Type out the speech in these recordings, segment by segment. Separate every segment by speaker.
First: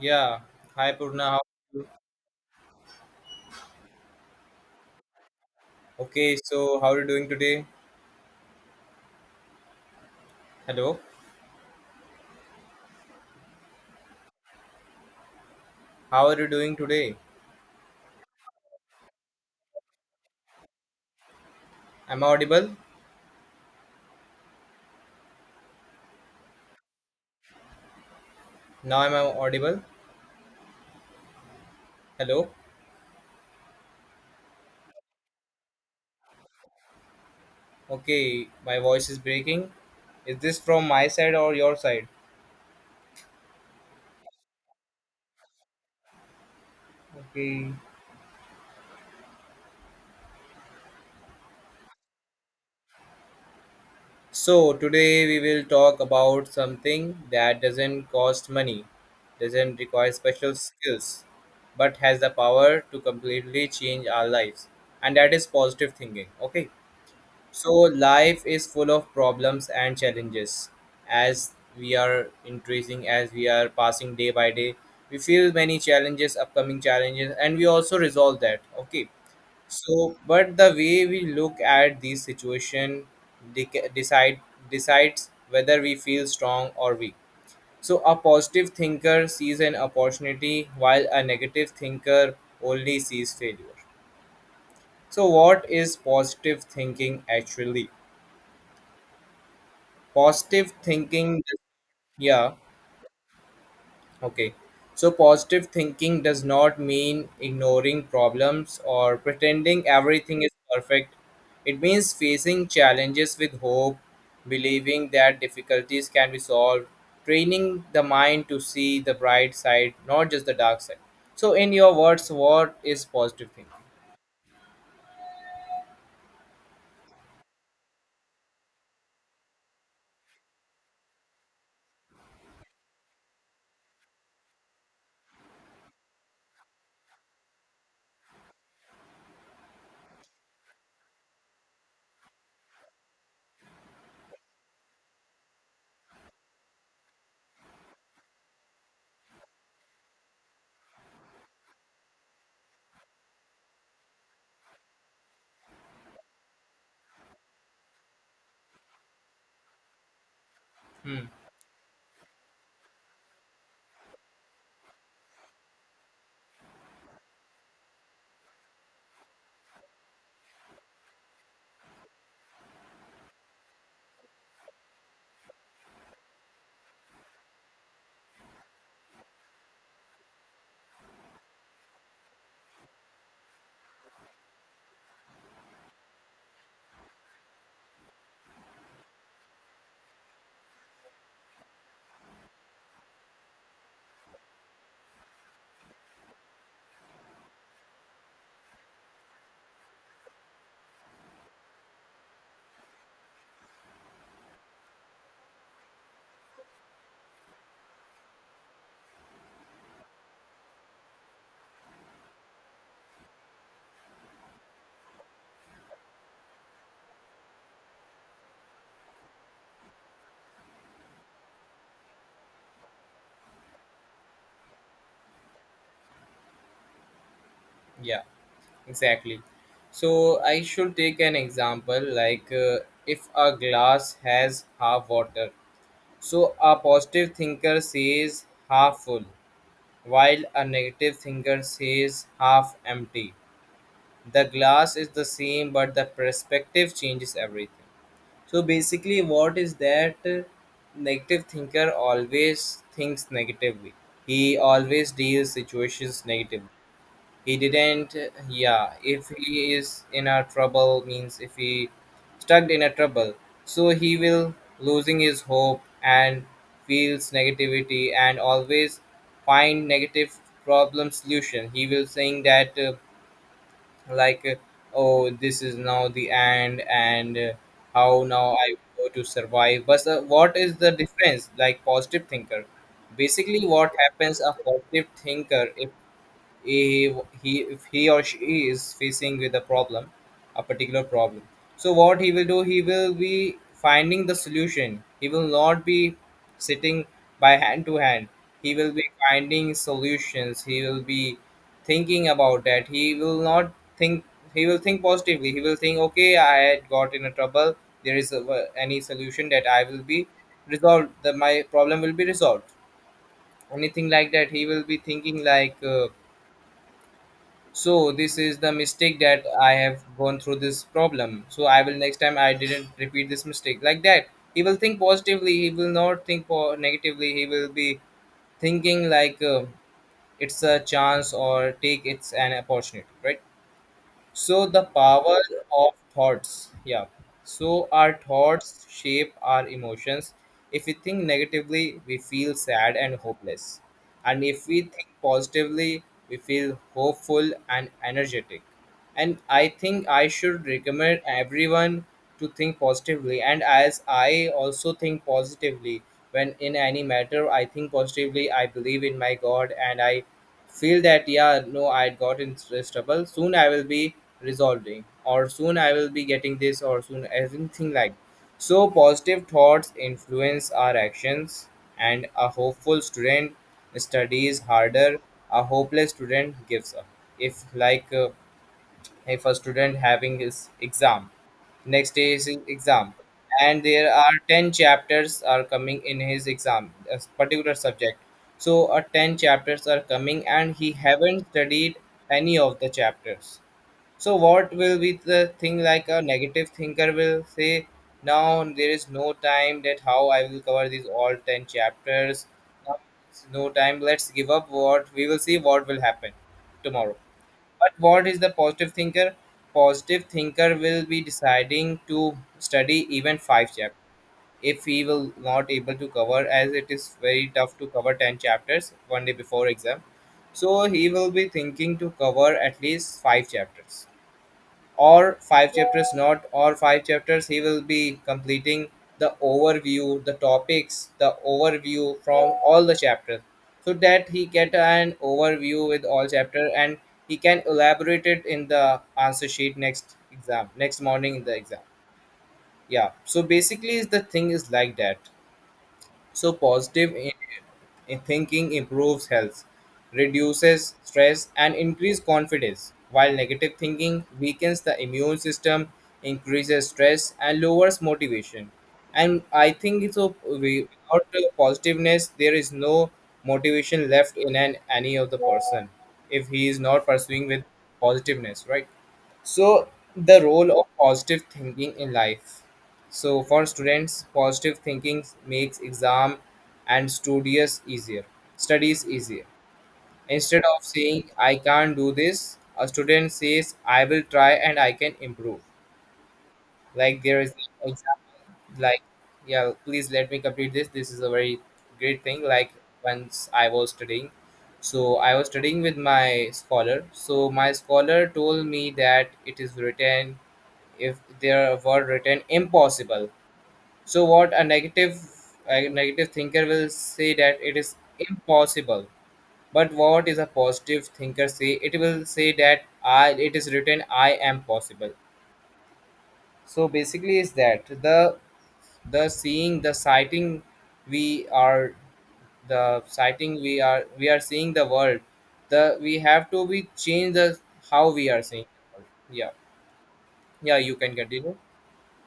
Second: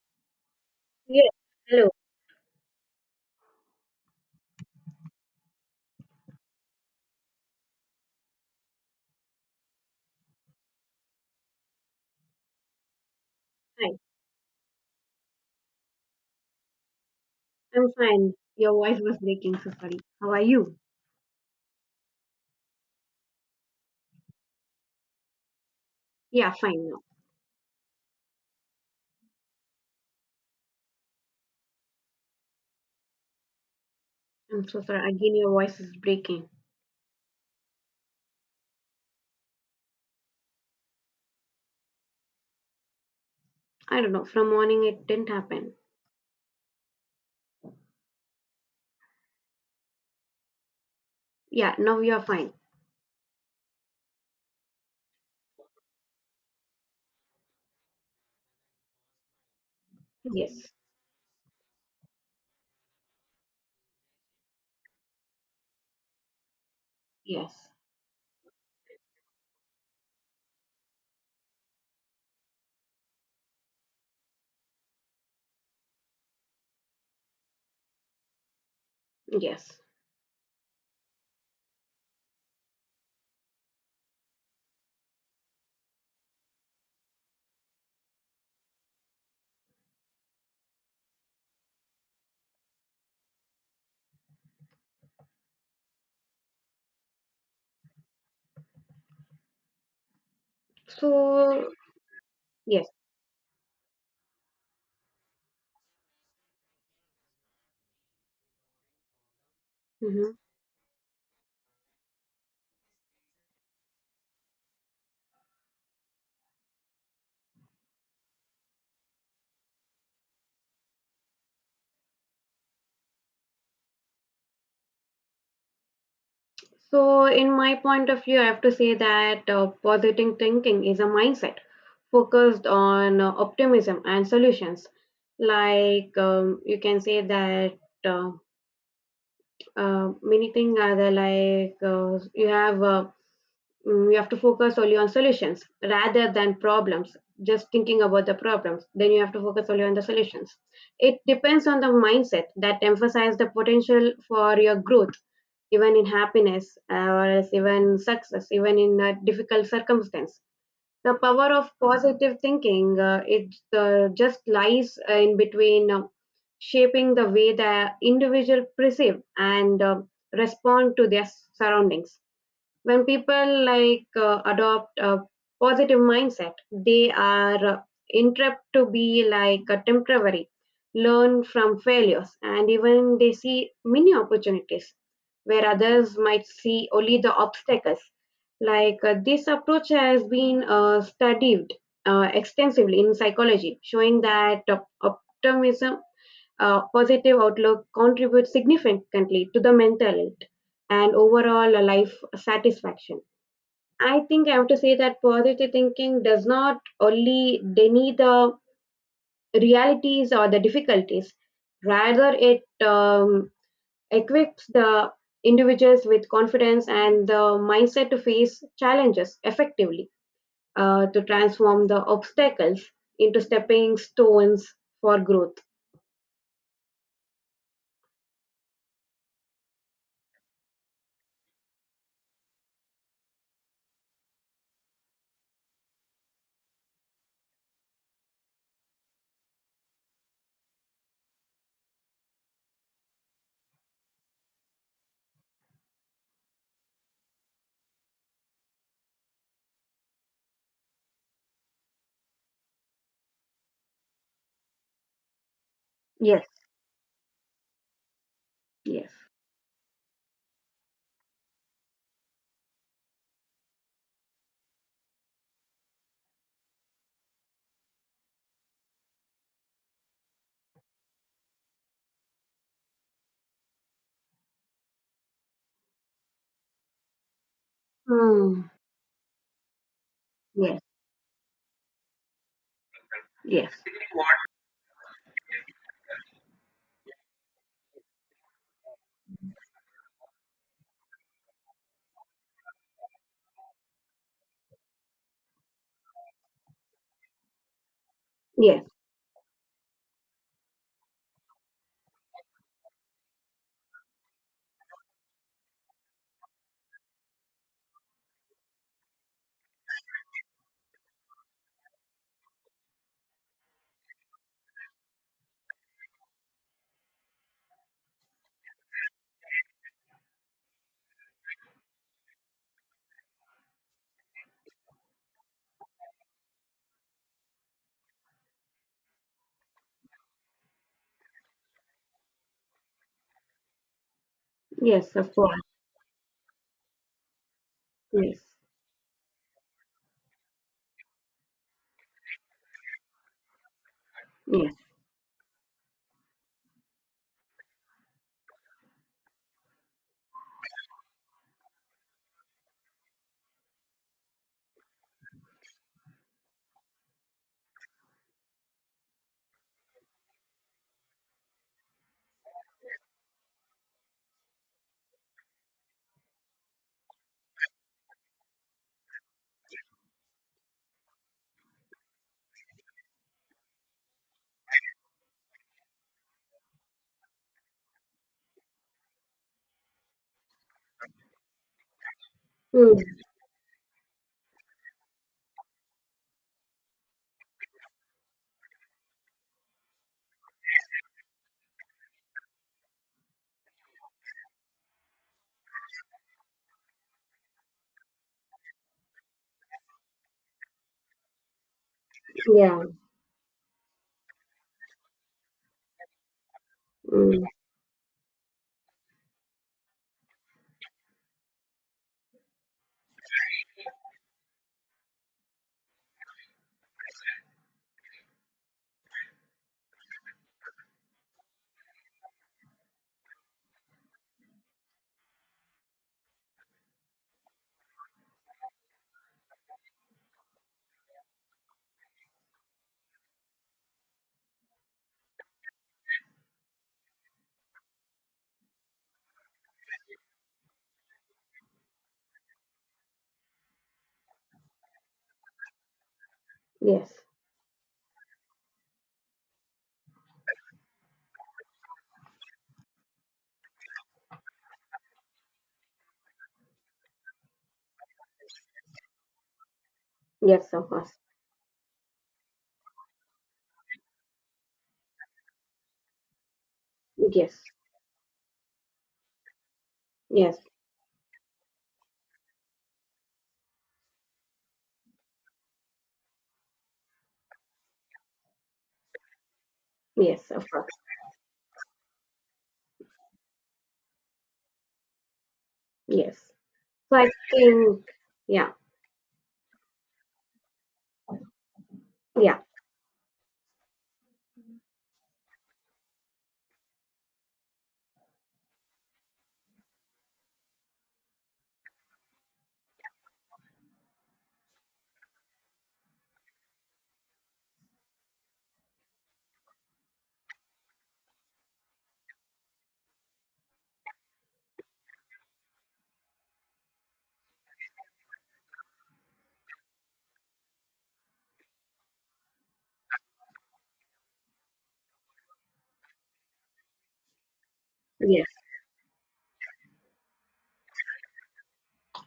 Speaker 1: Yeah. Hi Purna.
Speaker 2: Yes.
Speaker 1: How are you?
Speaker 2: Hello.
Speaker 1: Okay, so how are you doing today? Hello.
Speaker 2: Hi.
Speaker 1: How are you doing today?
Speaker 2: I'm fine. Your voice was breaking, so sorry. How are you?
Speaker 1: Am I audible?
Speaker 2: Yeah, fine now.
Speaker 1: Now am I audible? Hello.
Speaker 2: I'm so sorry. Again, your voice is breaking.
Speaker 1: Okay, my voice is breaking. Is this from my side or your side?
Speaker 2: I don't know. From morning, it didn't happen.
Speaker 1: Okay.
Speaker 2: Yeah, now you're fine.
Speaker 1: So today we will talk about something that doesn't cost money, doesn't require special
Speaker 2: Yes.
Speaker 1: skills, but has the power to completely change our lives. And that is positive thinking. Okay. So
Speaker 2: Yes.
Speaker 1: life is full of problems and challenges. As we are increasing, as we are passing day by day, we feel many challenges, upcoming challenges, and we also resolve that. Okay.
Speaker 2: Yes.
Speaker 1: So, but the way we look at these situation dec- decide decides whether we feel strong or weak. So a positive thinker sees an opportunity, while a negative thinker only sees failure. So, what is positive thinking actually? Positive thinking.
Speaker 2: So,
Speaker 1: Yeah.
Speaker 2: yes.
Speaker 1: Okay. So positive thinking does not mean ignoring problems or pretending
Speaker 2: hmm
Speaker 1: everything is perfect. It means facing challenges with hope, believing that difficulties can be solved, training the mind to see the bright side, not just the dark side. So, in your words, what is positive thinking?
Speaker 2: So, in my point of view, I have to say that positive thinking is a mindset focused on optimism and solutions. Like, you can say that. Uh, many things are there like you have you have to focus only on solutions rather than problems, just thinking about the problems. Then you have to focus only on the solutions. It depends on the mindset that emphasize the potential for your growth, even in happiness, or else even success, even in a difficult circumstance. The
Speaker 1: Hmm.
Speaker 2: power of positive thinking it just lies in between, shaping the way the individual perceive and respond to their surroundings. When people, like, adopt a positive mindset, they are interrupt to be like a temporary, learn from failures, and even they see many opportunities where others might see only the obstacles. Like, this approach has been studied extensively in psychology, showing that optimism, positive outlook contributes significantly to the mental health and overall life satisfaction. I think I have to say that positive thinking does not only deny the realities or the difficulties, rather, it equips the individuals with confidence and the mindset to face challenges effectively, to transform the obstacles into stepping stones for growth.
Speaker 1: Yeah, exactly. So I should take an example, like if a glass has half water, so a positive thinker says half full, while a negative thinker says half empty. The glass is the same, but the perspective changes everything. So basically, what is that? Negative thinker always thinks negatively. He always deals situations
Speaker 2: Yes,
Speaker 1: negatively. He didn't. Yeah,
Speaker 2: yes.
Speaker 1: if he is in a trouble, means if he stuck in a trouble, so he will losing his hope and feels negativity and always find negative problem solution. He will saying that, like, oh, this is now the end, and how now I
Speaker 2: Hmm.
Speaker 1: go to survive? But what is
Speaker 2: Yes.
Speaker 1: the difference, like positive thinker? Basically,
Speaker 2: Yes,
Speaker 1: what happens? A positive thinker, if he, he or she is facing with a problem, a particular problem, so what he will do? He will be finding the solution. He will not be sitting by hand to hand. He
Speaker 2: yes,
Speaker 1: will be finding solutions. He will be thinking about that. He will not think. He will think positively. He will think, okay, I had got in a trouble. There is any solution that I will be resolved, that my problem will be resolved, anything like that. He will be thinking like, so this is the mistake that I have gone through this problem, so I will next time I didn't repeat this mistake like that. He will think positively. He will not think negatively. He will be thinking like, it's a chance, or take, it's an opportunity, right? So the
Speaker 2: yes, of
Speaker 1: power
Speaker 2: course.
Speaker 1: of thoughts. Yeah. So our
Speaker 2: Yes,
Speaker 1: thoughts shape our emotions. If we think negatively, we feel sad and hopeless. And if
Speaker 2: yes.
Speaker 1: we think positively, we feel hopeful and energetic. And I think I should recommend everyone to think positively. And as I also think positively, when in any matter, I think positively, I believe in my God, and I feel that, yeah, no, I got in this trouble, soon I will be resolving, or soon I will be getting this, or soon everything like. So positive thoughts influence our actions, and a hopeful student studies harder, a hopeless student gives up. If like, if a student having his exam, next day is his
Speaker 2: Mm,
Speaker 1: exam, and there are 10 chapters are coming in his exam, a particular subject, so a 10 chapters are coming and he haven't studied any of the chapters. So what will be the thing? Like a negative thinker will say, now there is no time, that how I will cover these all 10 chapters.
Speaker 2: yeah,
Speaker 1: Now it's no time. Let's give up, what we will see what will happen tomorrow.
Speaker 2: mm,
Speaker 1: But what is the positive thinker? Positive thinker will be deciding to study even five chapters if he will not able to cover, as it is very tough to cover 10 chapters one day before exam, so he will be thinking to cover at least five chapters, or five chapters not, or five chapters he will be completing the overview, the topics, the overview from all the chapters, so that he get an overview with all chapter, and he can elaborate it in the answer sheet next morning in the exam. Yeah, so basically the thing is like that. So,
Speaker 2: yes,
Speaker 1: positive in, thinking improves health, reduces stress, and increases confidence, while negative thinking weakens the immune system, increases stress, and lowers motivation. And I think so.
Speaker 2: yes, of course.
Speaker 1: Without the positiveness, there is no motivation left in any of the person, if he is not pursuing
Speaker 2: Yes,
Speaker 1: with positiveness, right? So, the
Speaker 2: yes,
Speaker 1: role of positive thinking in life. So for students, positive thinking makes exam and studious easier. Studies easier.
Speaker 2: yes,
Speaker 1: Instead
Speaker 2: of
Speaker 1: of
Speaker 2: course.
Speaker 1: saying I can't do this, a student says I will try and I can improve.
Speaker 2: Yes. So
Speaker 1: Like
Speaker 2: I
Speaker 1: there is an
Speaker 2: think, yeah,
Speaker 1: example like, yeah, please let me complete this. This is a very great thing.
Speaker 2: yeah,
Speaker 1: Like once I was studying. So I was studying with my scholar. So my scholar told me that it is written, if there were written impossible, so what a negative thinker will say that it is impossible. But what is a positive thinker say? It will say that I it is written, I am possible. So basically is that the seeing the sighting we are, the sighting we are seeing the world. The we have to be change the how we are
Speaker 2: yes.
Speaker 1: seeing the world. Yeah. Yeah, you can continue.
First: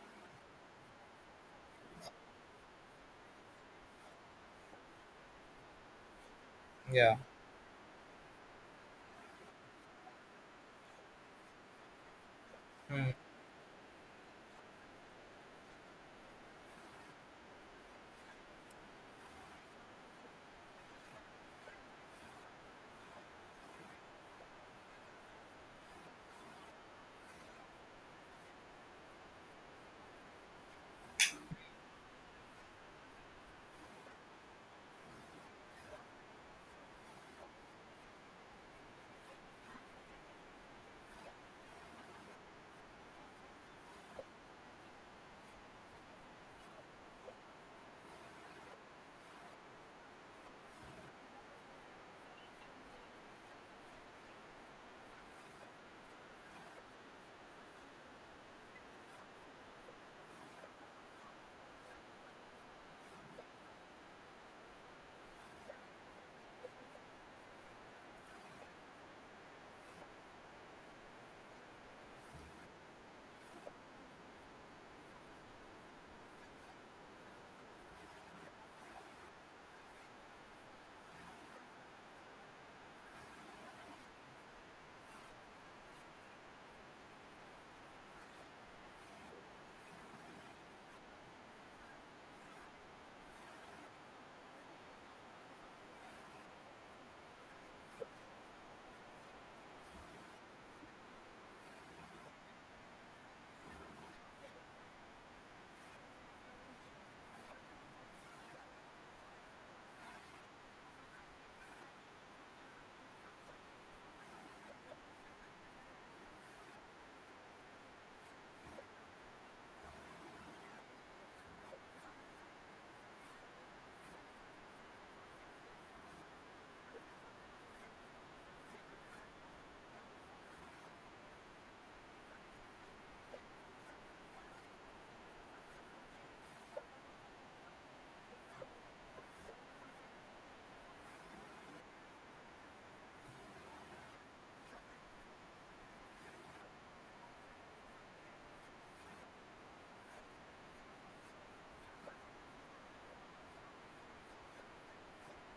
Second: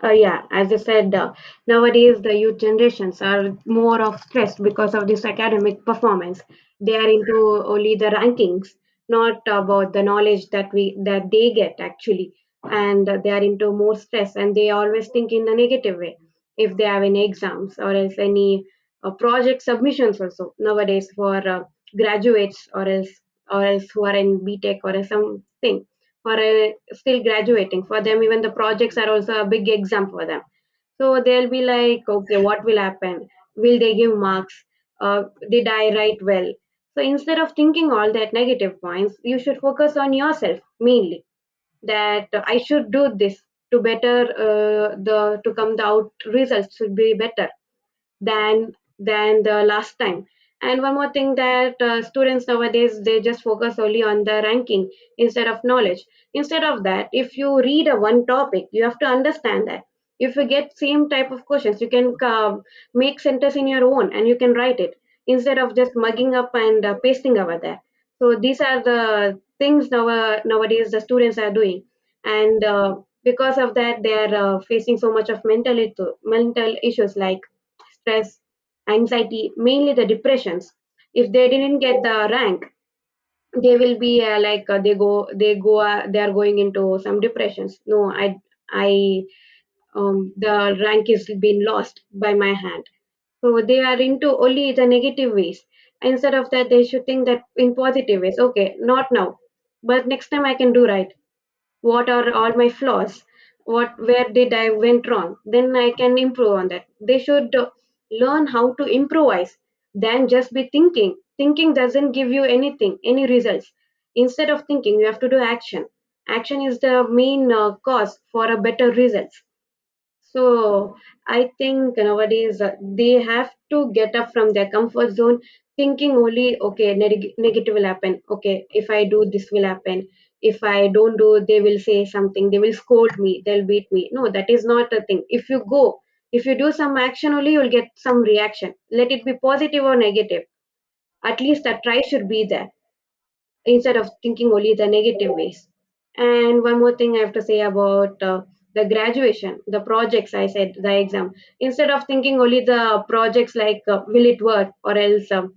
Speaker 2: Yeah, as I said, nowadays the youth generations are more of stressed because of this academic performance. They are
Speaker 1: Yeah.
Speaker 2: into only the rankings, not about the knowledge that we that they get, actually, and
Speaker 1: Hmm.
Speaker 2: they are into more stress, and they always think in a negative way if they have any exams or else any project submissions, also nowadays for graduates or else, who are in B Tech or else something, or still graduating. For them, even the projects are also a big exam for them. So they'll be like, okay, what will happen, will they give marks, uh, did I write well? So instead of thinking all that negative points, you should focus on yourself, mainly that I should do this to better, the to come the out results should be better than the last time. And one more thing that students nowadays, they just focus only on the ranking instead of knowledge. Instead of that, if you read a one topic, you have to understand that. If you get same type of questions, you can make sentence in your own and you can write it, instead of just mugging up and pasting over there. So these are the things nowadays the students are doing, and because of that, they are facing so much of mental mental issues, like stress, anxiety, mainly the depressions. If they didn't get the rank, they will be like, they go, they are going into some depressions. No, I the rank is been lost by my hand. So they are into only the negative ways. Instead of that, they should think that in positive ways. Okay, not now, but next time I can do right. What are all my flaws? What, where did I went wrong? Then I can improve on that. They should learn how to improvise than just be thinking. Thinking doesn't give you anything, any results. Instead of thinking, you have to do action. Action is the main cause for a better results. So I think nowadays they have to get up from their comfort zone, thinking only, okay, negative will happen. Okay, if I do, this will happen. If I don't do, they will say something. They will scold me. They'll beat me. No, that is not a thing. If you go, if you do some action only, you'll get some reaction. Let it be positive or negative. At least a try should be there, instead of thinking only the negative ways. And one more thing I have to say about the graduation, the projects I said, the exam. Instead of thinking only the projects like, will it work, or else, um,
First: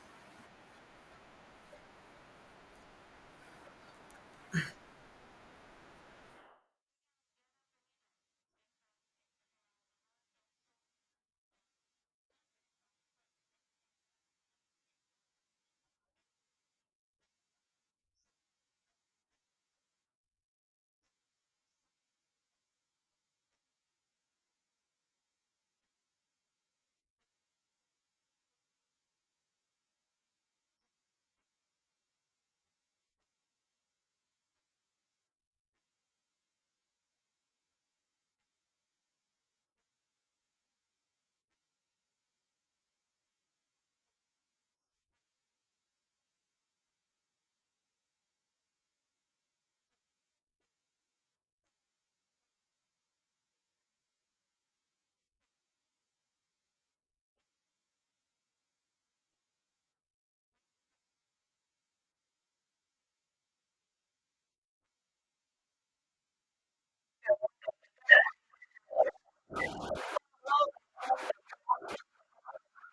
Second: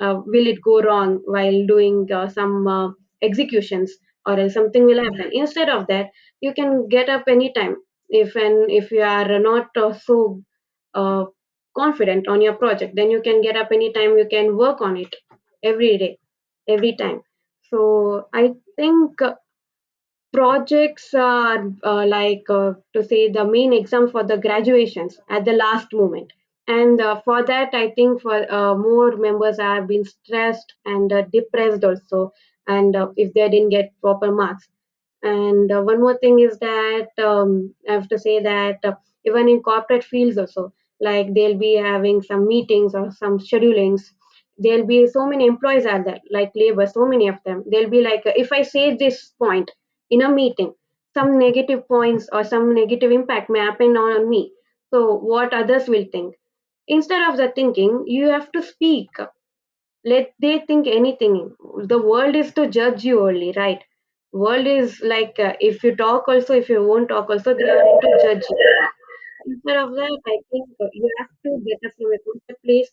Speaker 2: uh, will it go wrong while doing some executions, or else something will happen. Instead of that, you can get up anytime, if, and if you are not so uh, confident on your project, then you can get up anytime. You can work on it every day, every time. So I think projects are like, to say, the main exam for the graduations at the last moment, and for that, I think, for more members have been stressed and depressed also, and if they didn't get proper marks. And one more thing is that, I have to say that even in corporate fields also, like, they'll be having some meetings or some schedulings. There'll be so many employees are there, like labor, so many of them. They'll be like, if I say this point in a meeting, some negative points or some negative impact may happen on me. So what others will think? Instead of that thinking, you have to speak. Let they think anything. The world is to judge you only, right? World is like, if you talk also, if you won't talk also, they are to judge you. Instead of that, I think you have to better from a good place,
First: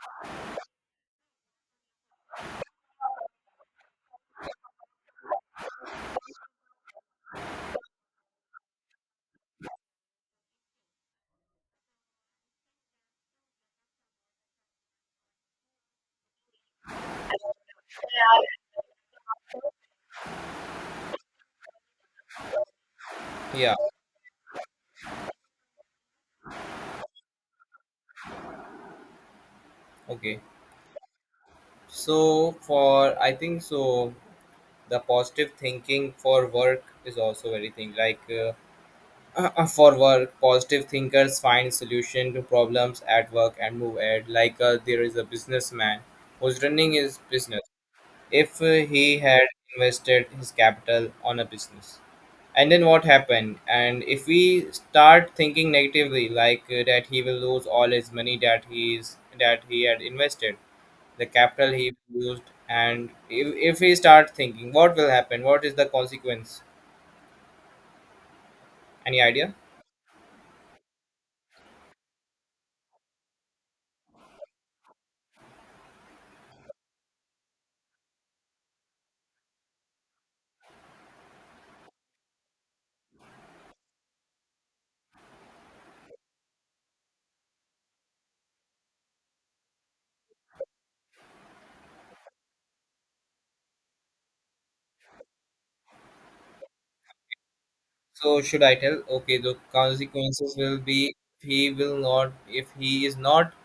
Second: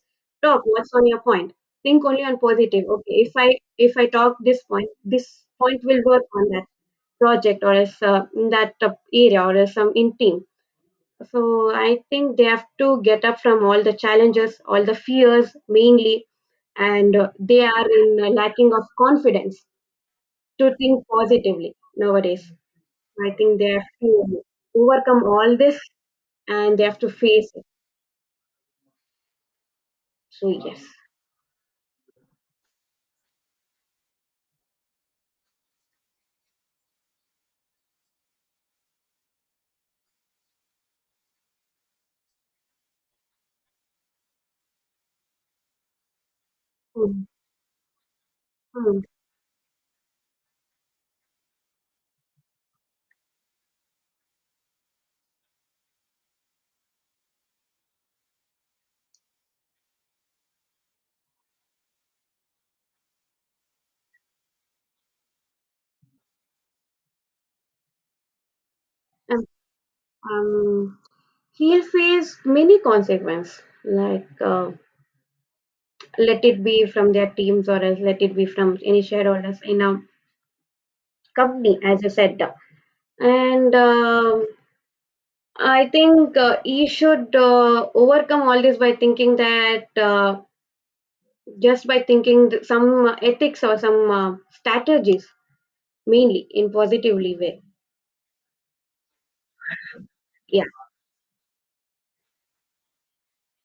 Speaker 2: talk what's on your point. Think only on positive. Okay, if I, if I talk this point, this point will work on that project, or as, in that area, or as some in team. So I think they have to get up from all the challenges, all the fears mainly, and they are in a lacking of confidence to think positively nowadays. I think they
Speaker 1: Yeah.
Speaker 2: have to overcome all this and they have to face it.
Speaker 1: Okay.
Speaker 2: So yes.
Speaker 1: So for, I think so, the positive thinking for work is also very thing, like for work, positive thinkers find solution to problems at work and move ahead, like there is a businessman who's running his
Speaker 2: Hmm.
Speaker 1: business. If
Speaker 2: Hmm.
Speaker 1: he had invested his capital on a business, and then what happened, and if we start thinking negatively like, that he will lose all his money, that he had invested the capital he used, and if he start thinking, what will happen? What is the consequence? Any
Speaker 2: Um,
Speaker 1: idea?
Speaker 2: um, He'll face many consequences, like, let it be from their teams, or else let it be from any shareholders in a company, as you said. And, I think he should overcome all this by thinking that, just by thinking some ethics or some strategies, mainly in positively way.
Speaker 1: So should I tell, okay, the consequences
Speaker 2: Yeah.
Speaker 1: will be, he will not, if he is not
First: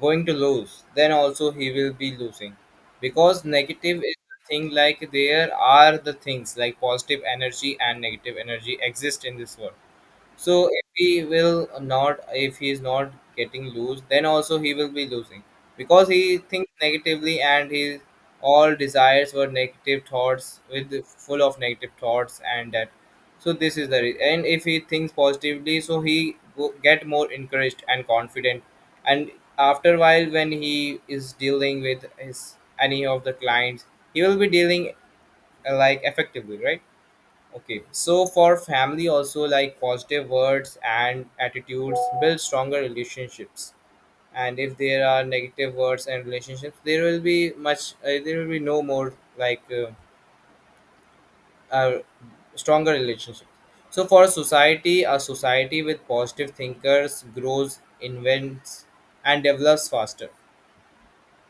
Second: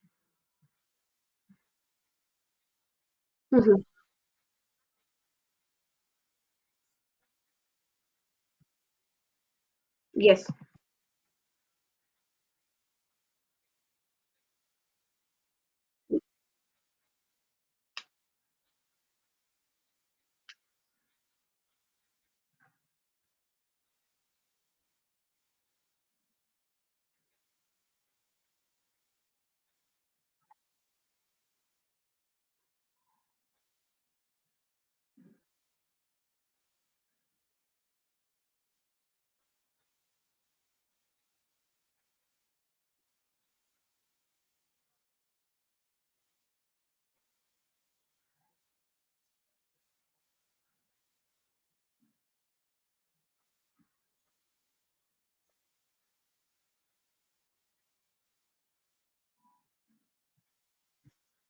Speaker 1: going to lose, then also he will be losing, because
Speaker 2: Mhm.
Speaker 1: negative is the thing, like there are the things like positive energy and negative energy exist in this world.
Speaker 2: Yes.
Speaker 1: So if he will not, if he is not getting loose, then also he will be losing, because he thinks negatively, and his all desires were negative thoughts, with full of negative thoughts and that. So this is the and if he thinks positively, so he go, get more encouraged and confident. And after a while, when he is dealing with his any of the clients, he will be dealing, like, effectively, right? Okay, so for family also, like positive words and attitudes build stronger relationships. And if there are negative words and relationships, there will be much. There will be no more like, uh, stronger relationship. So for society, a society with positive thinkers grows, invents, and develops faster.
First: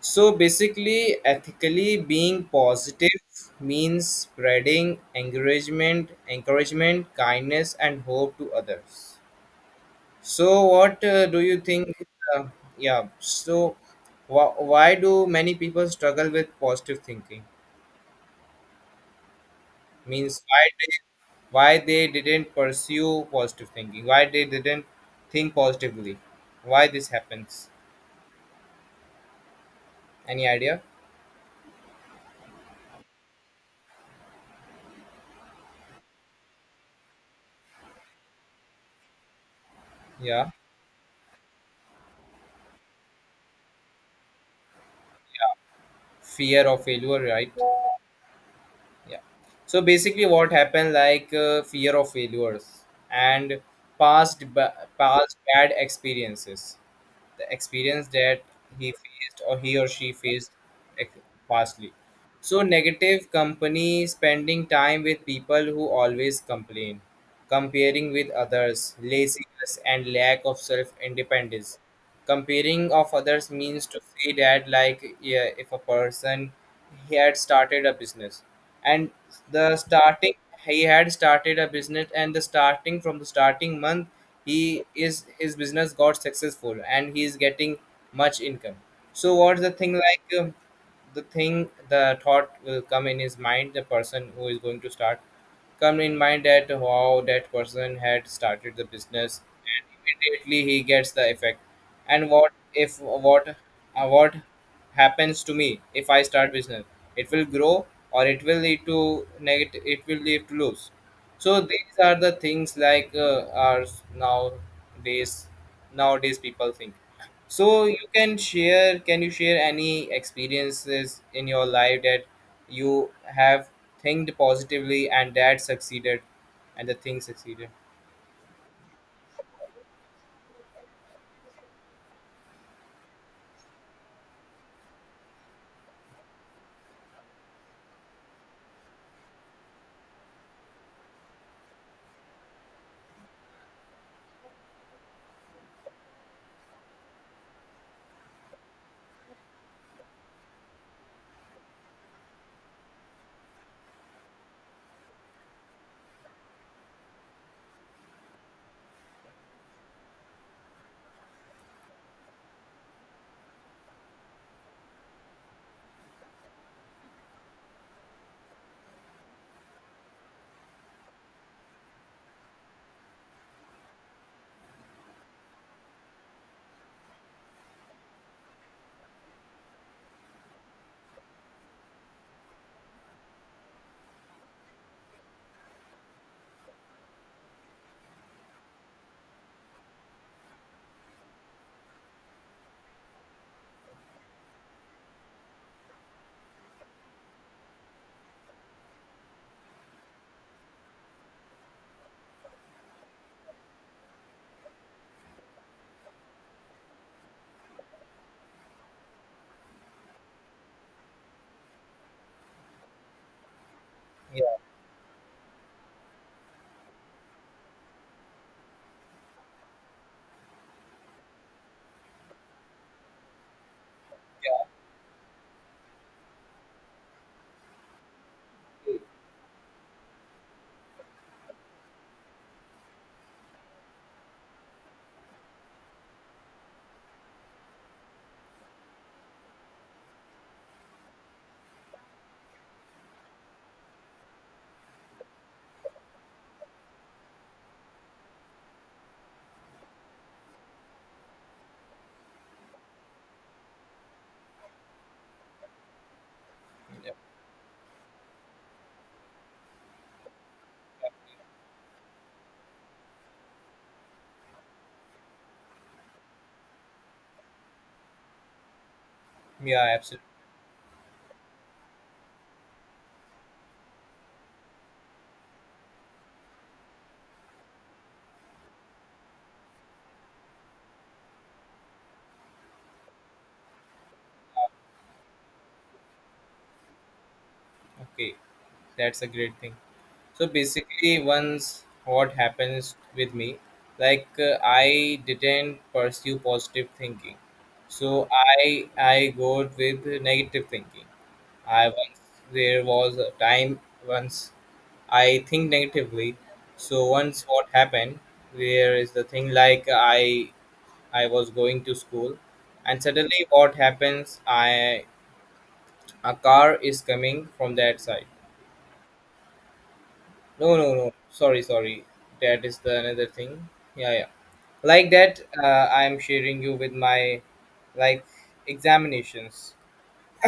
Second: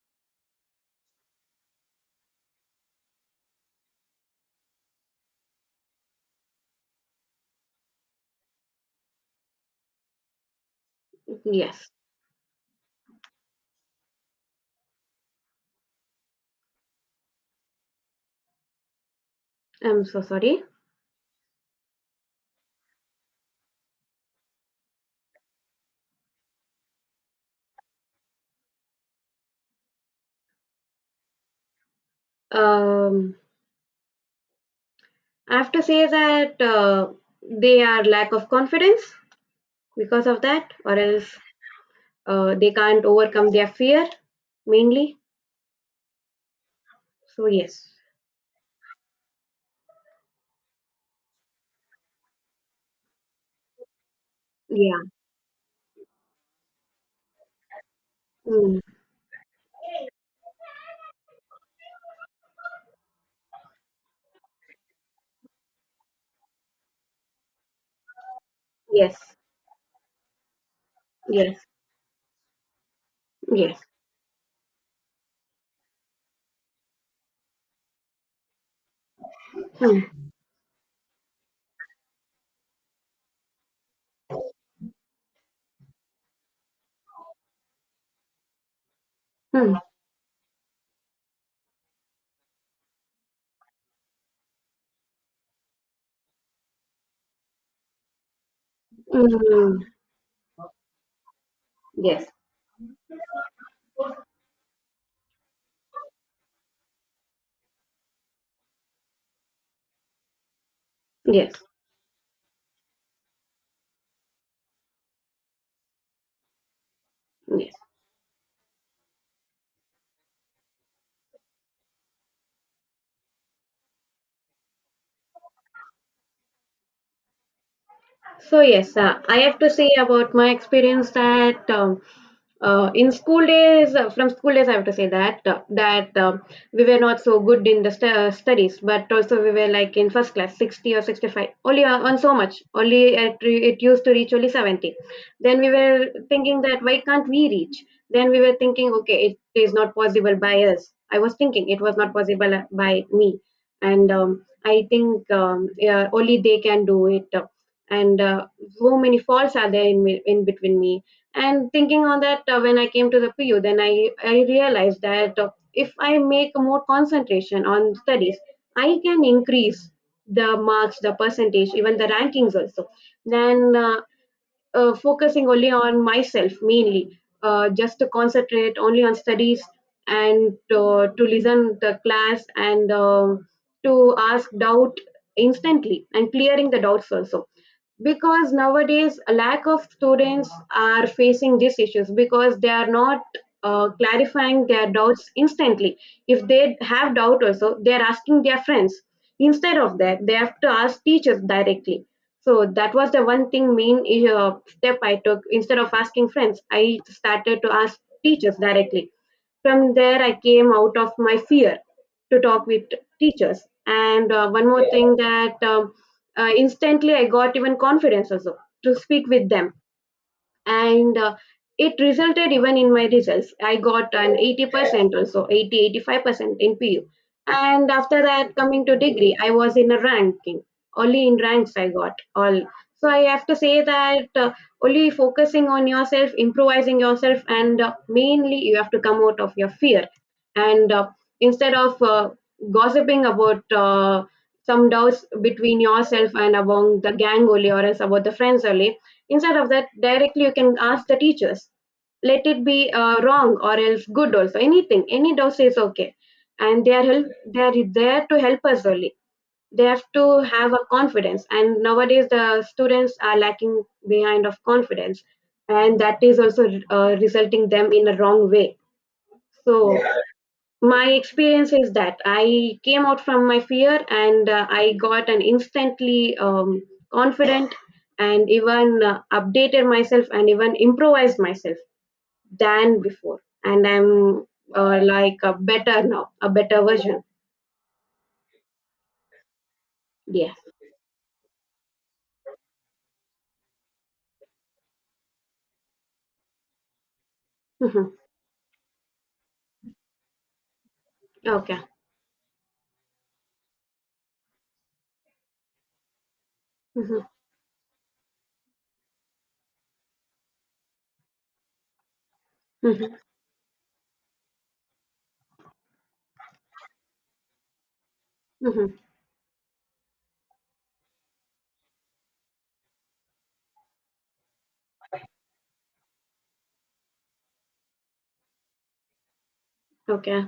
Speaker 1: So basically, ethically being positive means spreading encouragement, kindness, and hope to others. So what do you think?
Speaker 2: Yes.
Speaker 1: Uh, yeah. So why do many people struggle with positive thinking?
Speaker 2: I'm so
Speaker 1: Means
Speaker 2: sorry.
Speaker 1: why they, why they didn't pursue positive thinking? Why they didn't think positively? Why this happens? Any idea?
Speaker 2: Um, I have to say that they are lack of confidence, because of
Speaker 1: Yeah.
Speaker 2: that, or else they can't overcome their fear, mainly.
Speaker 1: Fear of failure,
Speaker 2: So
Speaker 1: right?
Speaker 2: yes.
Speaker 1: Yeah, so basically what happened like, fear of failures, and past ba-
Speaker 2: Yeah.
Speaker 1: past bad experiences, the experience that
Speaker 2: Mm.
Speaker 1: he or she faced ex- pastly. So negative company, spending time with people who always complain, comparing with others,
Speaker 2: Yes.
Speaker 1: laziness, and lack of self
Speaker 2: Yes.
Speaker 1: independence. Comparing of others,
Speaker 2: Yes.
Speaker 1: means to say that, like, yeah, if a person, he had started a business, and the
Speaker 2: Hmm.
Speaker 1: starting, he had started a business, and the starting from the starting month, he is his business got successful, and he is getting much income. So what's the
Speaker 2: Hmm.
Speaker 1: thing, like, the thing the thought will come in his mind, the person who is going to start, come in mind that how that person had started the business,
Speaker 2: Mm,
Speaker 1: and immediately he gets the effect. And
Speaker 2: yes,
Speaker 1: what happens to me if I start business? It will grow, or it will lead to negative, it will lead to lose.
Speaker 2: yes,
Speaker 1: So these are the things like, are nowadays nowadays people think.
Speaker 2: yes.
Speaker 1: So can you share any experiences in your life that you have thinked positively, and that succeeded, and the thing succeeded?
Speaker 2: So yes, I have to say about my experience that, in school days, from school days, I have to say that, we were not so good in the studies, but also we were like in first class, 60 or 65, only on so much, only it, it used to reach only 70. Then we were thinking that why can't we reach? Then we were thinking, okay, it is not possible by us. I was thinking it was not possible by me, and I think, yeah, only they can do it. And so many faults are there in me, in between me, and thinking on that, when I came to the PU, then I realized that if I make more concentration on studies, I can increase the marks, the percentage, even the rankings also. Then, focusing only on myself, mainly just to concentrate only on studies, and to listen the class, and to ask doubt instantly and clearing the doubts also. Because nowadays a lack of students are facing these issues because they are not clarifying their doubts instantly. If they have doubt also, they are asking their friends. Instead of that, they have to ask teachers directly. So that was the one thing, main step I took. Instead of asking friends, I started to ask teachers directly. From there, I came out of my fear to talk with teachers. And
Speaker 1: Yeah,
Speaker 2: one more thing that instantly I got even confidence also to speak with them and it resulted even in my results. I got an 80% or so 80 85% in PU. And after that, coming to
Speaker 1: yeah,
Speaker 2: degree, I was in a ranking, only in ranks I got all. So I have to say that only focusing on yourself, improvising yourself, and mainly you have to come out of your fear, and instead of gossiping about some doubts between yourself and among the gang only, or else about the friends only, instead of that directly you can ask the teachers. Let it be wrong or else good, also anything, any dose is okay. And they are
Speaker 1: yeah,
Speaker 2: help they are there to help us only. They have to have a confidence, and nowadays the students are lacking behind of confidence, and that is also resulting them in a wrong way. So
Speaker 1: yeah, absolutely.
Speaker 2: my experience is that I came out from my fear, and I got an instantly confident, and even updated myself and even improvised myself than before. And I'm like a better now, a better version.
Speaker 1: Okay, that's a great thing. So
Speaker 2: Yeah.
Speaker 1: basically, once what happens with me, like I didn't pursue positive thinking,
Speaker 2: Hmm.
Speaker 1: so I go with negative thinking.
Speaker 2: Okay.
Speaker 1: I once, there was a time, once I think negatively. So
Speaker 2: Hmm.
Speaker 1: once what happened, where is the thing like I was going to school, and
Speaker 2: Hmm.
Speaker 1: suddenly what happens? I A car is coming from that side.
Speaker 2: Hmm.
Speaker 1: No, no, no. Sorry, sorry. That is the another thing. Yeah, yeah. Like that, I am sharing you with my like examinations.
Speaker 2: Okay.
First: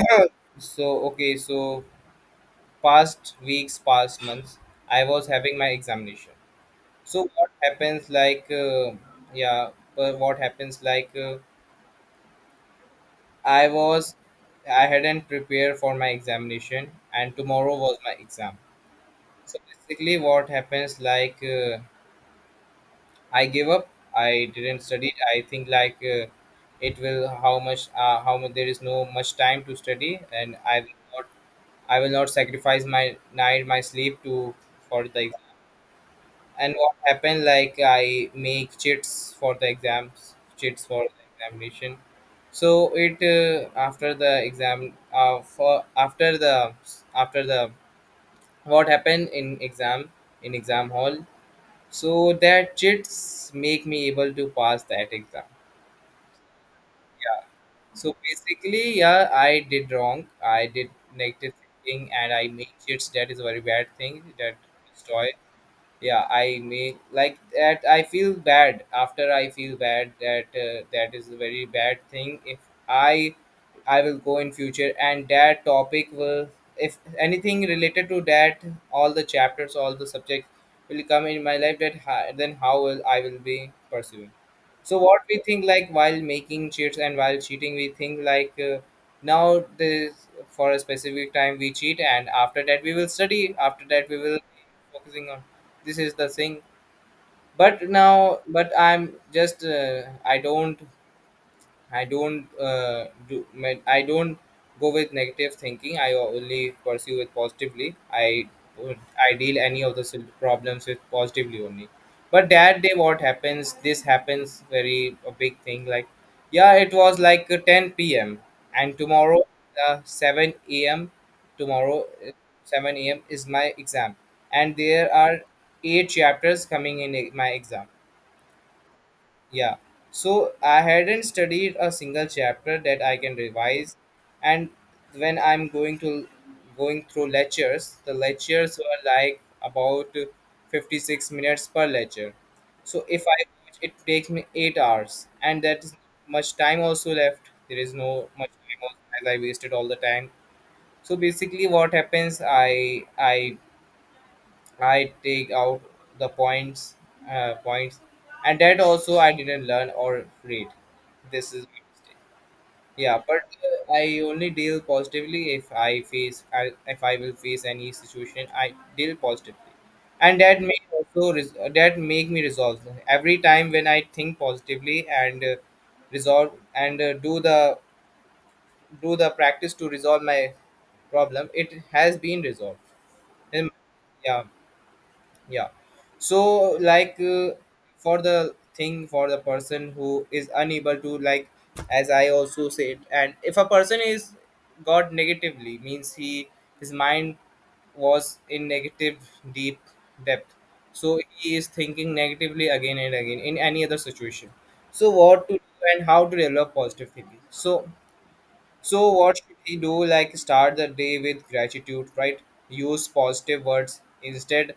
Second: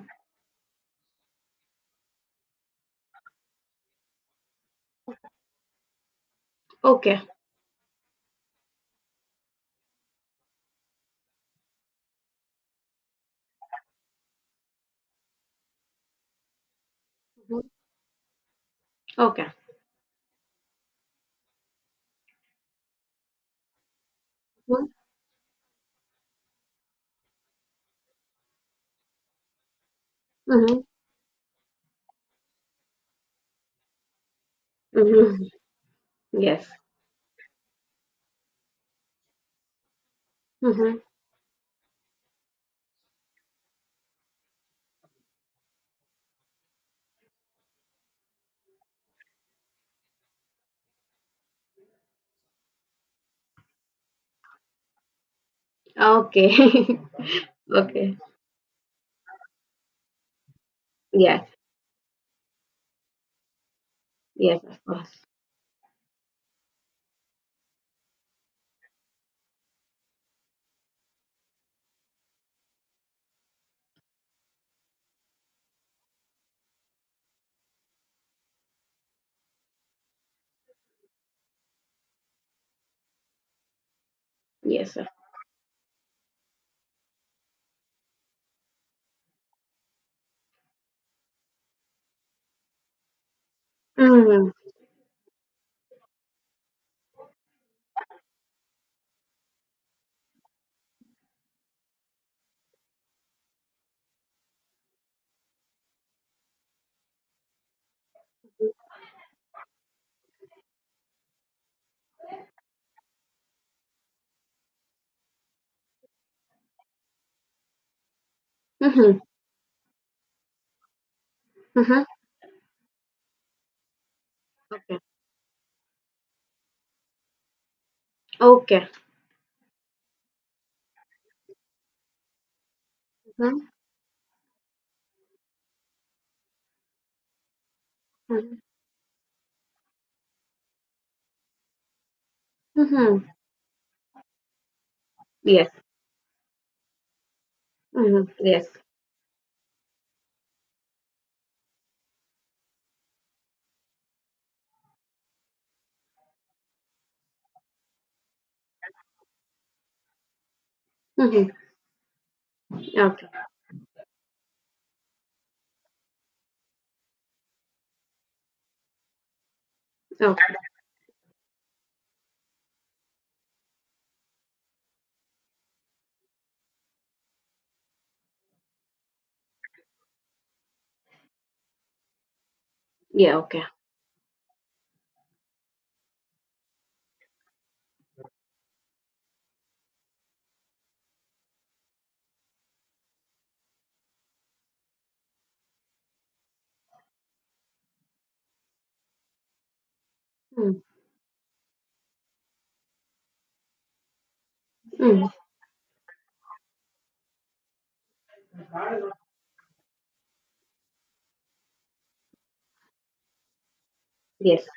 Speaker 1: So past weeks, past months, I was having my examination. So
Speaker 2: Okay.
Speaker 1: what happens yeah but what happens i was I hadn't prepared for my examination, and
Speaker 2: Mhm.
Speaker 1: tomorrow was my exam.
Speaker 2: Okay.
Speaker 1: So basically what happens, I gave up. I didn't study. I think it will how much, there is no much time to study, and
Speaker 2: Mm-hmm.
Speaker 1: I will not sacrifice my night, my sleep, to for the
Speaker 2: Hmm.
Speaker 1: exam.
Speaker 2: Yes.
Speaker 1: And what happened, like I make cheats for the exams, cheats
Speaker 2: Hmm.
Speaker 1: for the examination. So it, after the exam, for after the what happened in exam, in exam hall. So that cheats make me able to pass that exam.
Speaker 2: Okay.
Speaker 1: Yeah. So
Speaker 2: Okay.
Speaker 1: basically, yeah, I did wrong. I did
Speaker 2: Yes.
Speaker 1: negative thinking, and I make cheats. That is a very bad thing. That
Speaker 2: Yes, of course.
Speaker 1: destroy, yeah, I may like that I feel bad after. I feel bad that that is a very bad thing. If i I will go in future and that topic will, if anything related to that, all the chapters, all the subjects will come in my life, that then how will I will be pursuing.
Speaker 2: Yes,
Speaker 1: So
Speaker 2: sir.
Speaker 1: what we think, like while making cheats and while cheating, we think now this for a specific time we cheat, and after that we will study, after that we will
Speaker 2: Mm-hmm.
Speaker 1: focusing on. This is the thing. But now, but I'm just I don't I don't go with negative thinking. I only pursue it positively. Would- I deal any of the problems with positively only. But that day, what happens? This happens very a big thing. Like, yeah, it was 10 p.m. and
Speaker 2: Mhm.
Speaker 1: tomorrow, 7 a.m. Tomorrow,
Speaker 2: Mhm.
Speaker 1: 7 a.m. is my exam, and
Speaker 2: Okay.
Speaker 1: there are eight chapters coming in my exam.
Speaker 2: Okay.
Speaker 1: Yeah. So I hadn't studied a single chapter that I can
Speaker 2: Mhm.
Speaker 1: revise. And when I'm going to going through lectures, the
Speaker 2: Mhm.
Speaker 1: lectures were like about 56 minutes per lecture. So if
Speaker 2: Mhm.
Speaker 1: I watch, it takes me 8 hours, and
Speaker 2: Yes.
Speaker 1: that is much time also left. There is no
Speaker 2: Mhm.
Speaker 1: much
Speaker 2: Yes.
Speaker 1: time also, as I wasted all the time. So basically what happens, I I take out the points, uh, points, and that also I didn't learn or read.
Speaker 2: Mhm.
Speaker 1: This is my mistake. Yeah,
Speaker 2: Okay.
Speaker 1: but I only deal positively. If if I will face any situation, I deal positively, and
Speaker 2: Okay.
Speaker 1: that may also that make me resolve every time. When I think positively and resolve, and do the practice to resolve my problem, it has been resolved.
Speaker 2: Yeah. Okay.
Speaker 1: Um, yeah, yeah so for the thing, for the person who is unable to, like, as I also said, and if a person is got negatively, means he, his mind was in negative deep depth,
Speaker 2: Mhm.
Speaker 1: so he is thinking negatively again and again in any other situation. So
Speaker 2: Mhm.
Speaker 1: what to do, and how to develop positive thinking? So so what should we do? Like, start the day with gratitude, right? Use positive words
Speaker 2: Yes.
Speaker 1: instead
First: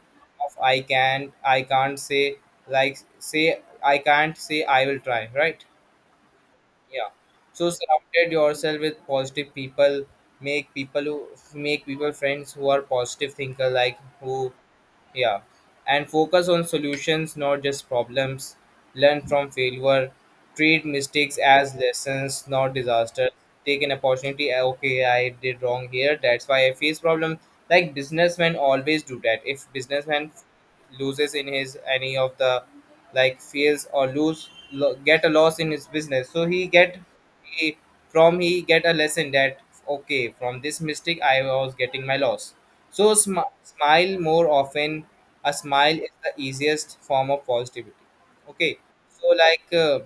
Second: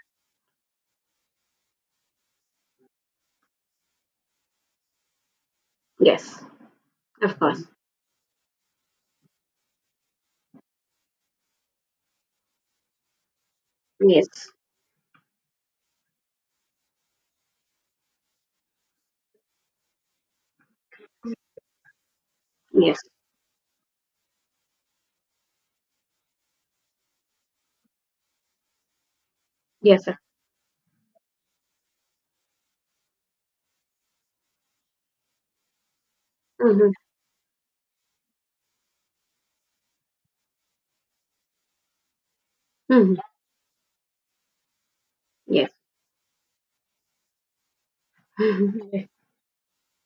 Speaker 1: of I can, not I can't say. Like, say I can't say, I will try, right?
Speaker 2: Yes.
Speaker 1: Yeah.
Speaker 2: Of course.
Speaker 1: So surrounded yourself with positive people. Make people who Make people friends who are positive thinker, like
Speaker 2: Yes.
Speaker 1: who, yeah, and focus on solutions, not just problems. Learn from failure. Treat mistakes as lessons, not
Speaker 2: Yes.
Speaker 1: disasters. Take an opportunity. "Ah, okay, I did wrong here. That's why I face problem." Like businessmen always do that. If
Speaker 2: Yes. Sir.
Speaker 1: businessman loses in his any of the, like, fails or lose get a loss in his business, so he
Speaker 2: Mhm.
Speaker 1: get, he, from he get a lesson that okay, from this mistake I was getting my loss. So
Speaker 2: Mhm.
Speaker 1: smile more often. A
Speaker 2: Yes.
Speaker 1: smile is the easiest form of positivity. Okay.
Speaker 2: Mhm.
Speaker 1: So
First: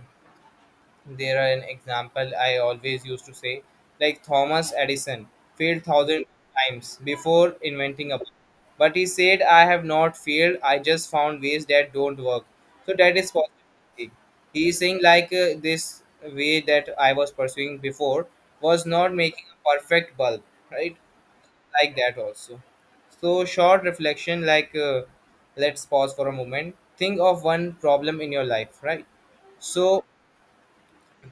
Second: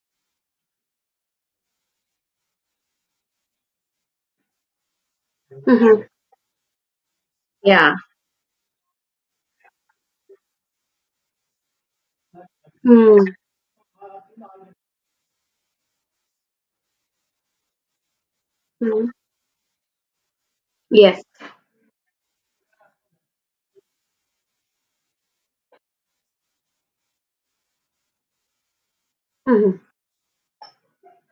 Speaker 1: there are an example I always used to say, like Thomas Edison failed
Speaker 2: Mhm.
Speaker 1: thousand times before
Speaker 2: Yeah.
Speaker 1: inventing a bulb. But he said, I have not failed, I just found ways that don't work. So that is
Speaker 2: Mhm.
Speaker 1: possible. He is saying, this way that I was pursuing before was
Speaker 2: Mhm.
Speaker 1: not making a perfect bulb, right?
Speaker 2: Yes.
Speaker 1: Like that also. So, short reflection, let's pause for a moment. Think of one problem in your life, right?
Speaker 2: Mhm.
Speaker 1: So,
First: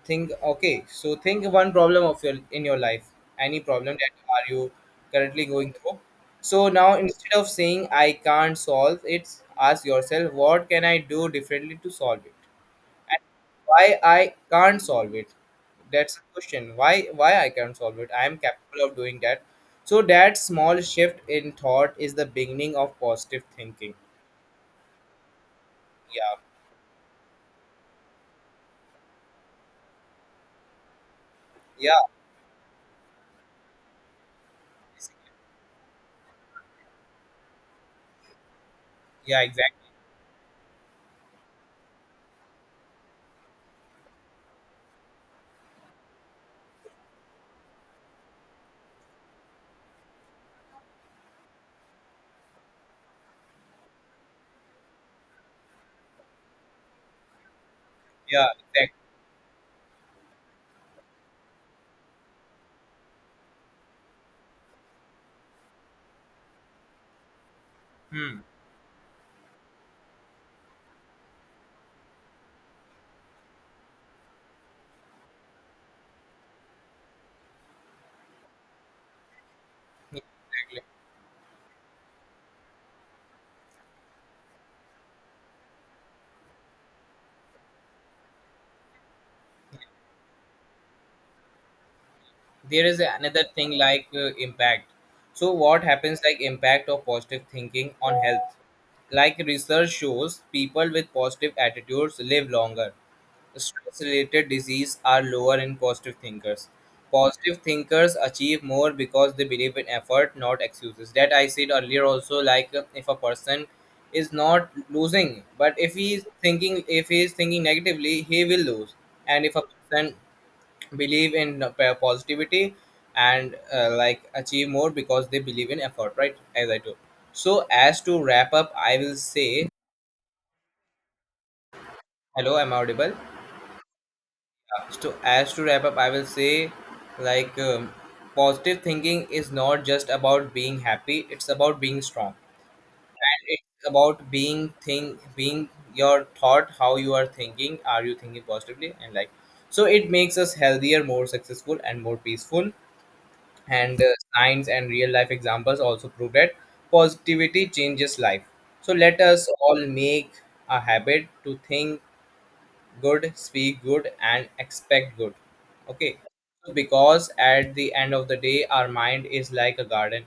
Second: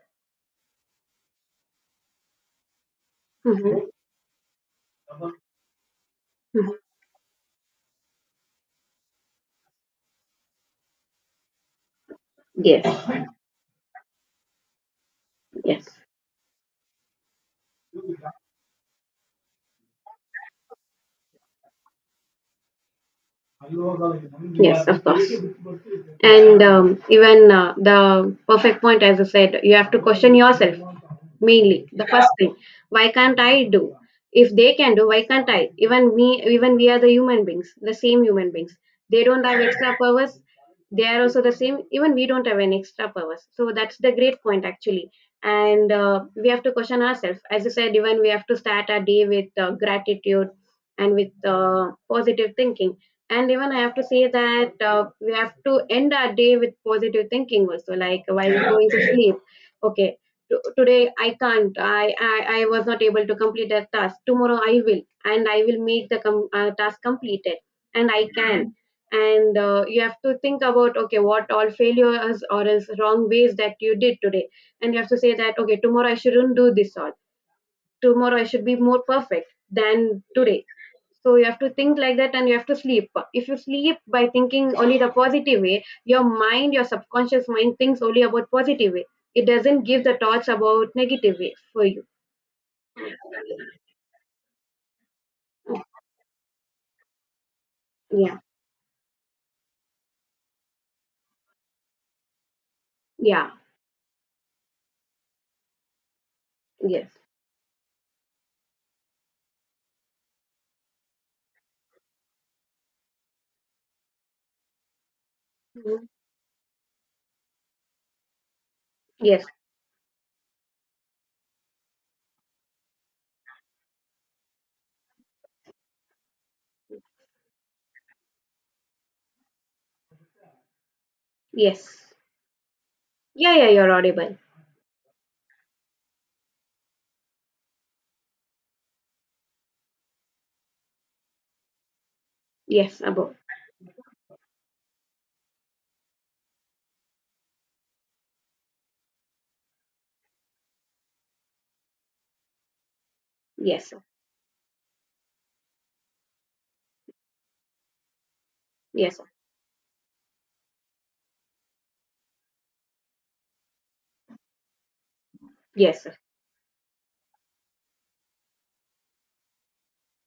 Speaker 1: think, think one problem of your in your life, any
Speaker 2: Mhm.
Speaker 1: problem that are you currently going through. So
Speaker 2: Mhm.
Speaker 1: now, instead of saying I can't solve it, ask yourself, what can I do differently to solve it? And
Speaker 2: Yes.
Speaker 1: why I can't solve it?
Speaker 2: Yes.
Speaker 1: That's the question. Why I can't solve it? I am capable of doing that. So that small shift in thought is the beginning of positive thinking.
Speaker 2: Yes, of course.
Speaker 1: yeah
Speaker 2: And even the perfect point, as I said, you have to question yourself mainly.
Speaker 1: yeah
Speaker 2: The first thing, why can't I do? If they can do, why can't I? Even me, even we are the human beings, the same human beings. They
Speaker 1: yeah,
Speaker 2: don't have
Speaker 1: exactly.
Speaker 2: extra powers. They are also the same. Even we don't have an extra powers. So that's the great point actually. And we have to question ourselves. As I said, even we have to start our day with gratitude and with positive thinking. And even I have to say that we have to end our day with positive thinking also, like
Speaker 1: Yeah,
Speaker 2: while, yeah, going to,
Speaker 1: exactly.
Speaker 2: okay, sleep. Okay. Today I can't, I was not able to complete that task. Tomorrow I will, and I will make the task completed. And I
Speaker 1: Hmm.
Speaker 2: can, and you have to think about, okay, what all failures or else wrong ways that you did today. And you have to say that okay, tomorrow I shouldn't do this all, tomorrow I should be more perfect than
Speaker 1: Exactly.
Speaker 2: today. So you have to think like that, and you have to sleep. If you sleep by thinking only the positive way, your mind, your subconscious mind, thinks only about positive way. It doesn't give the thoughts about negative way for you.
Speaker 1: There is another thing, impact. So what happens, like, impact of positive thinking on
Speaker 2: Yeah.
Speaker 1: health? Like, research shows people with positive attitudes live longer.
Speaker 2: Yeah.
Speaker 1: Stress related disease are lower in positive thinkers.
Speaker 2: Yes.
Speaker 1: Positive thinkers achieve more because they believe in effort, not excuses, that I said earlier also. If a person is not losing, but if
Speaker 2: Hello?
Speaker 1: he is thinking if he is thinking negatively, he will lose. And
Speaker 2: Yes.
Speaker 1: if a person believe in positivity, and like achieve more because they believe in effort, right, as I do. So as to wrap up, I will say,
Speaker 2: Yes.
Speaker 1: hello, I'm audible.
Speaker 2: Yeah, yeah, you're audible.
Speaker 1: So as to wrap up, I will say, like um, positive thinking is not just about being happy. It's about being strong.
Speaker 2: Yes, above.
Speaker 1: And it's about being your thought, how you are thinking, are you thinking positively? And, like, so it makes us healthier, more successful, and more peaceful.
Speaker 2: Yes, sir.
Speaker 1: And science and real life examples also prove that positivity changes life. So
Speaker 2: Yes,
Speaker 1: let
Speaker 2: sir.
Speaker 1: us all make a habit to think good, speak good, and expect good.
Speaker 2: Yes, sir.
Speaker 1: Okay. Because at the end of the day, our mind is like a garden.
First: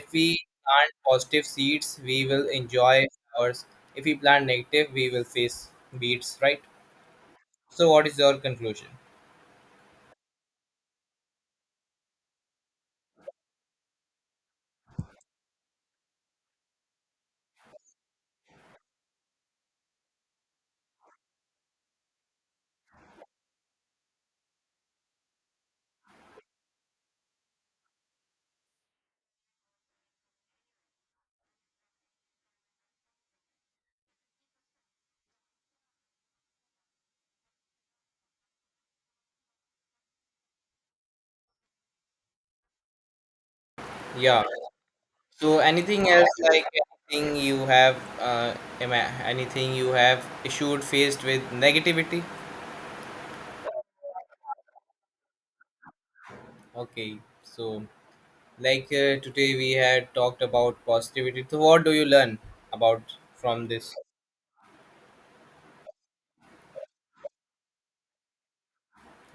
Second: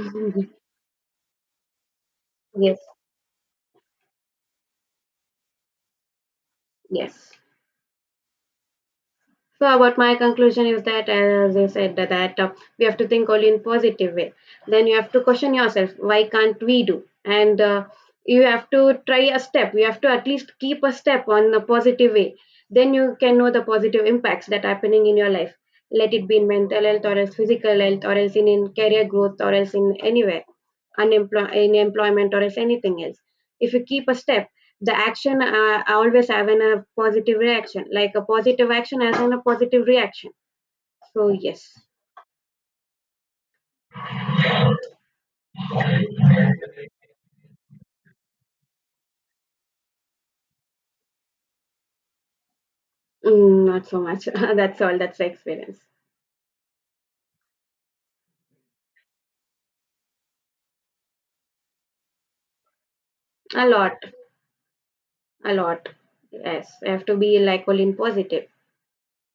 Speaker 1: If we plant positive seeds, we will
Speaker 2: Yes.
Speaker 1: enjoy flowers. If we plant negative, we will face weeds, right?
Speaker 2: Yes.
Speaker 1: So what is your conclusion?
Speaker 2: So, about my conclusion is that, as you said, that, that we have to think only in positive way. Then you have to question yourself, why can't we do? And you have to try a step. You have to at least keep a step on the positive way. Then you can know the positive impacts that are happening in your life. Let it be in mental health, or else physical health, or else in career growth, or else in anywhere, in employment, or if anything else, if you keep a step, the action always have an, a positive reaction. Like a positive action has an, a positive reaction. So yes.
Speaker 1: Yeah. So anything else, like, anything you have uh, anything you have issued faced with negativity?
Speaker 2: Mm, not so much. That's all, that's the experience.
Speaker 1: Okay. So today we had talked about positivity. So what do you learn about
Speaker 2: A
Speaker 1: from this?
Speaker 2: lot. A lot. Yes, I have to be like all in positive,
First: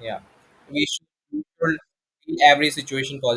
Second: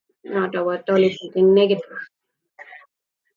Speaker 1: Yeah.
Speaker 2: not about only
Speaker 1: We
Speaker 2: something
Speaker 1: should
Speaker 2: negative.
Speaker 1: see every situation positive.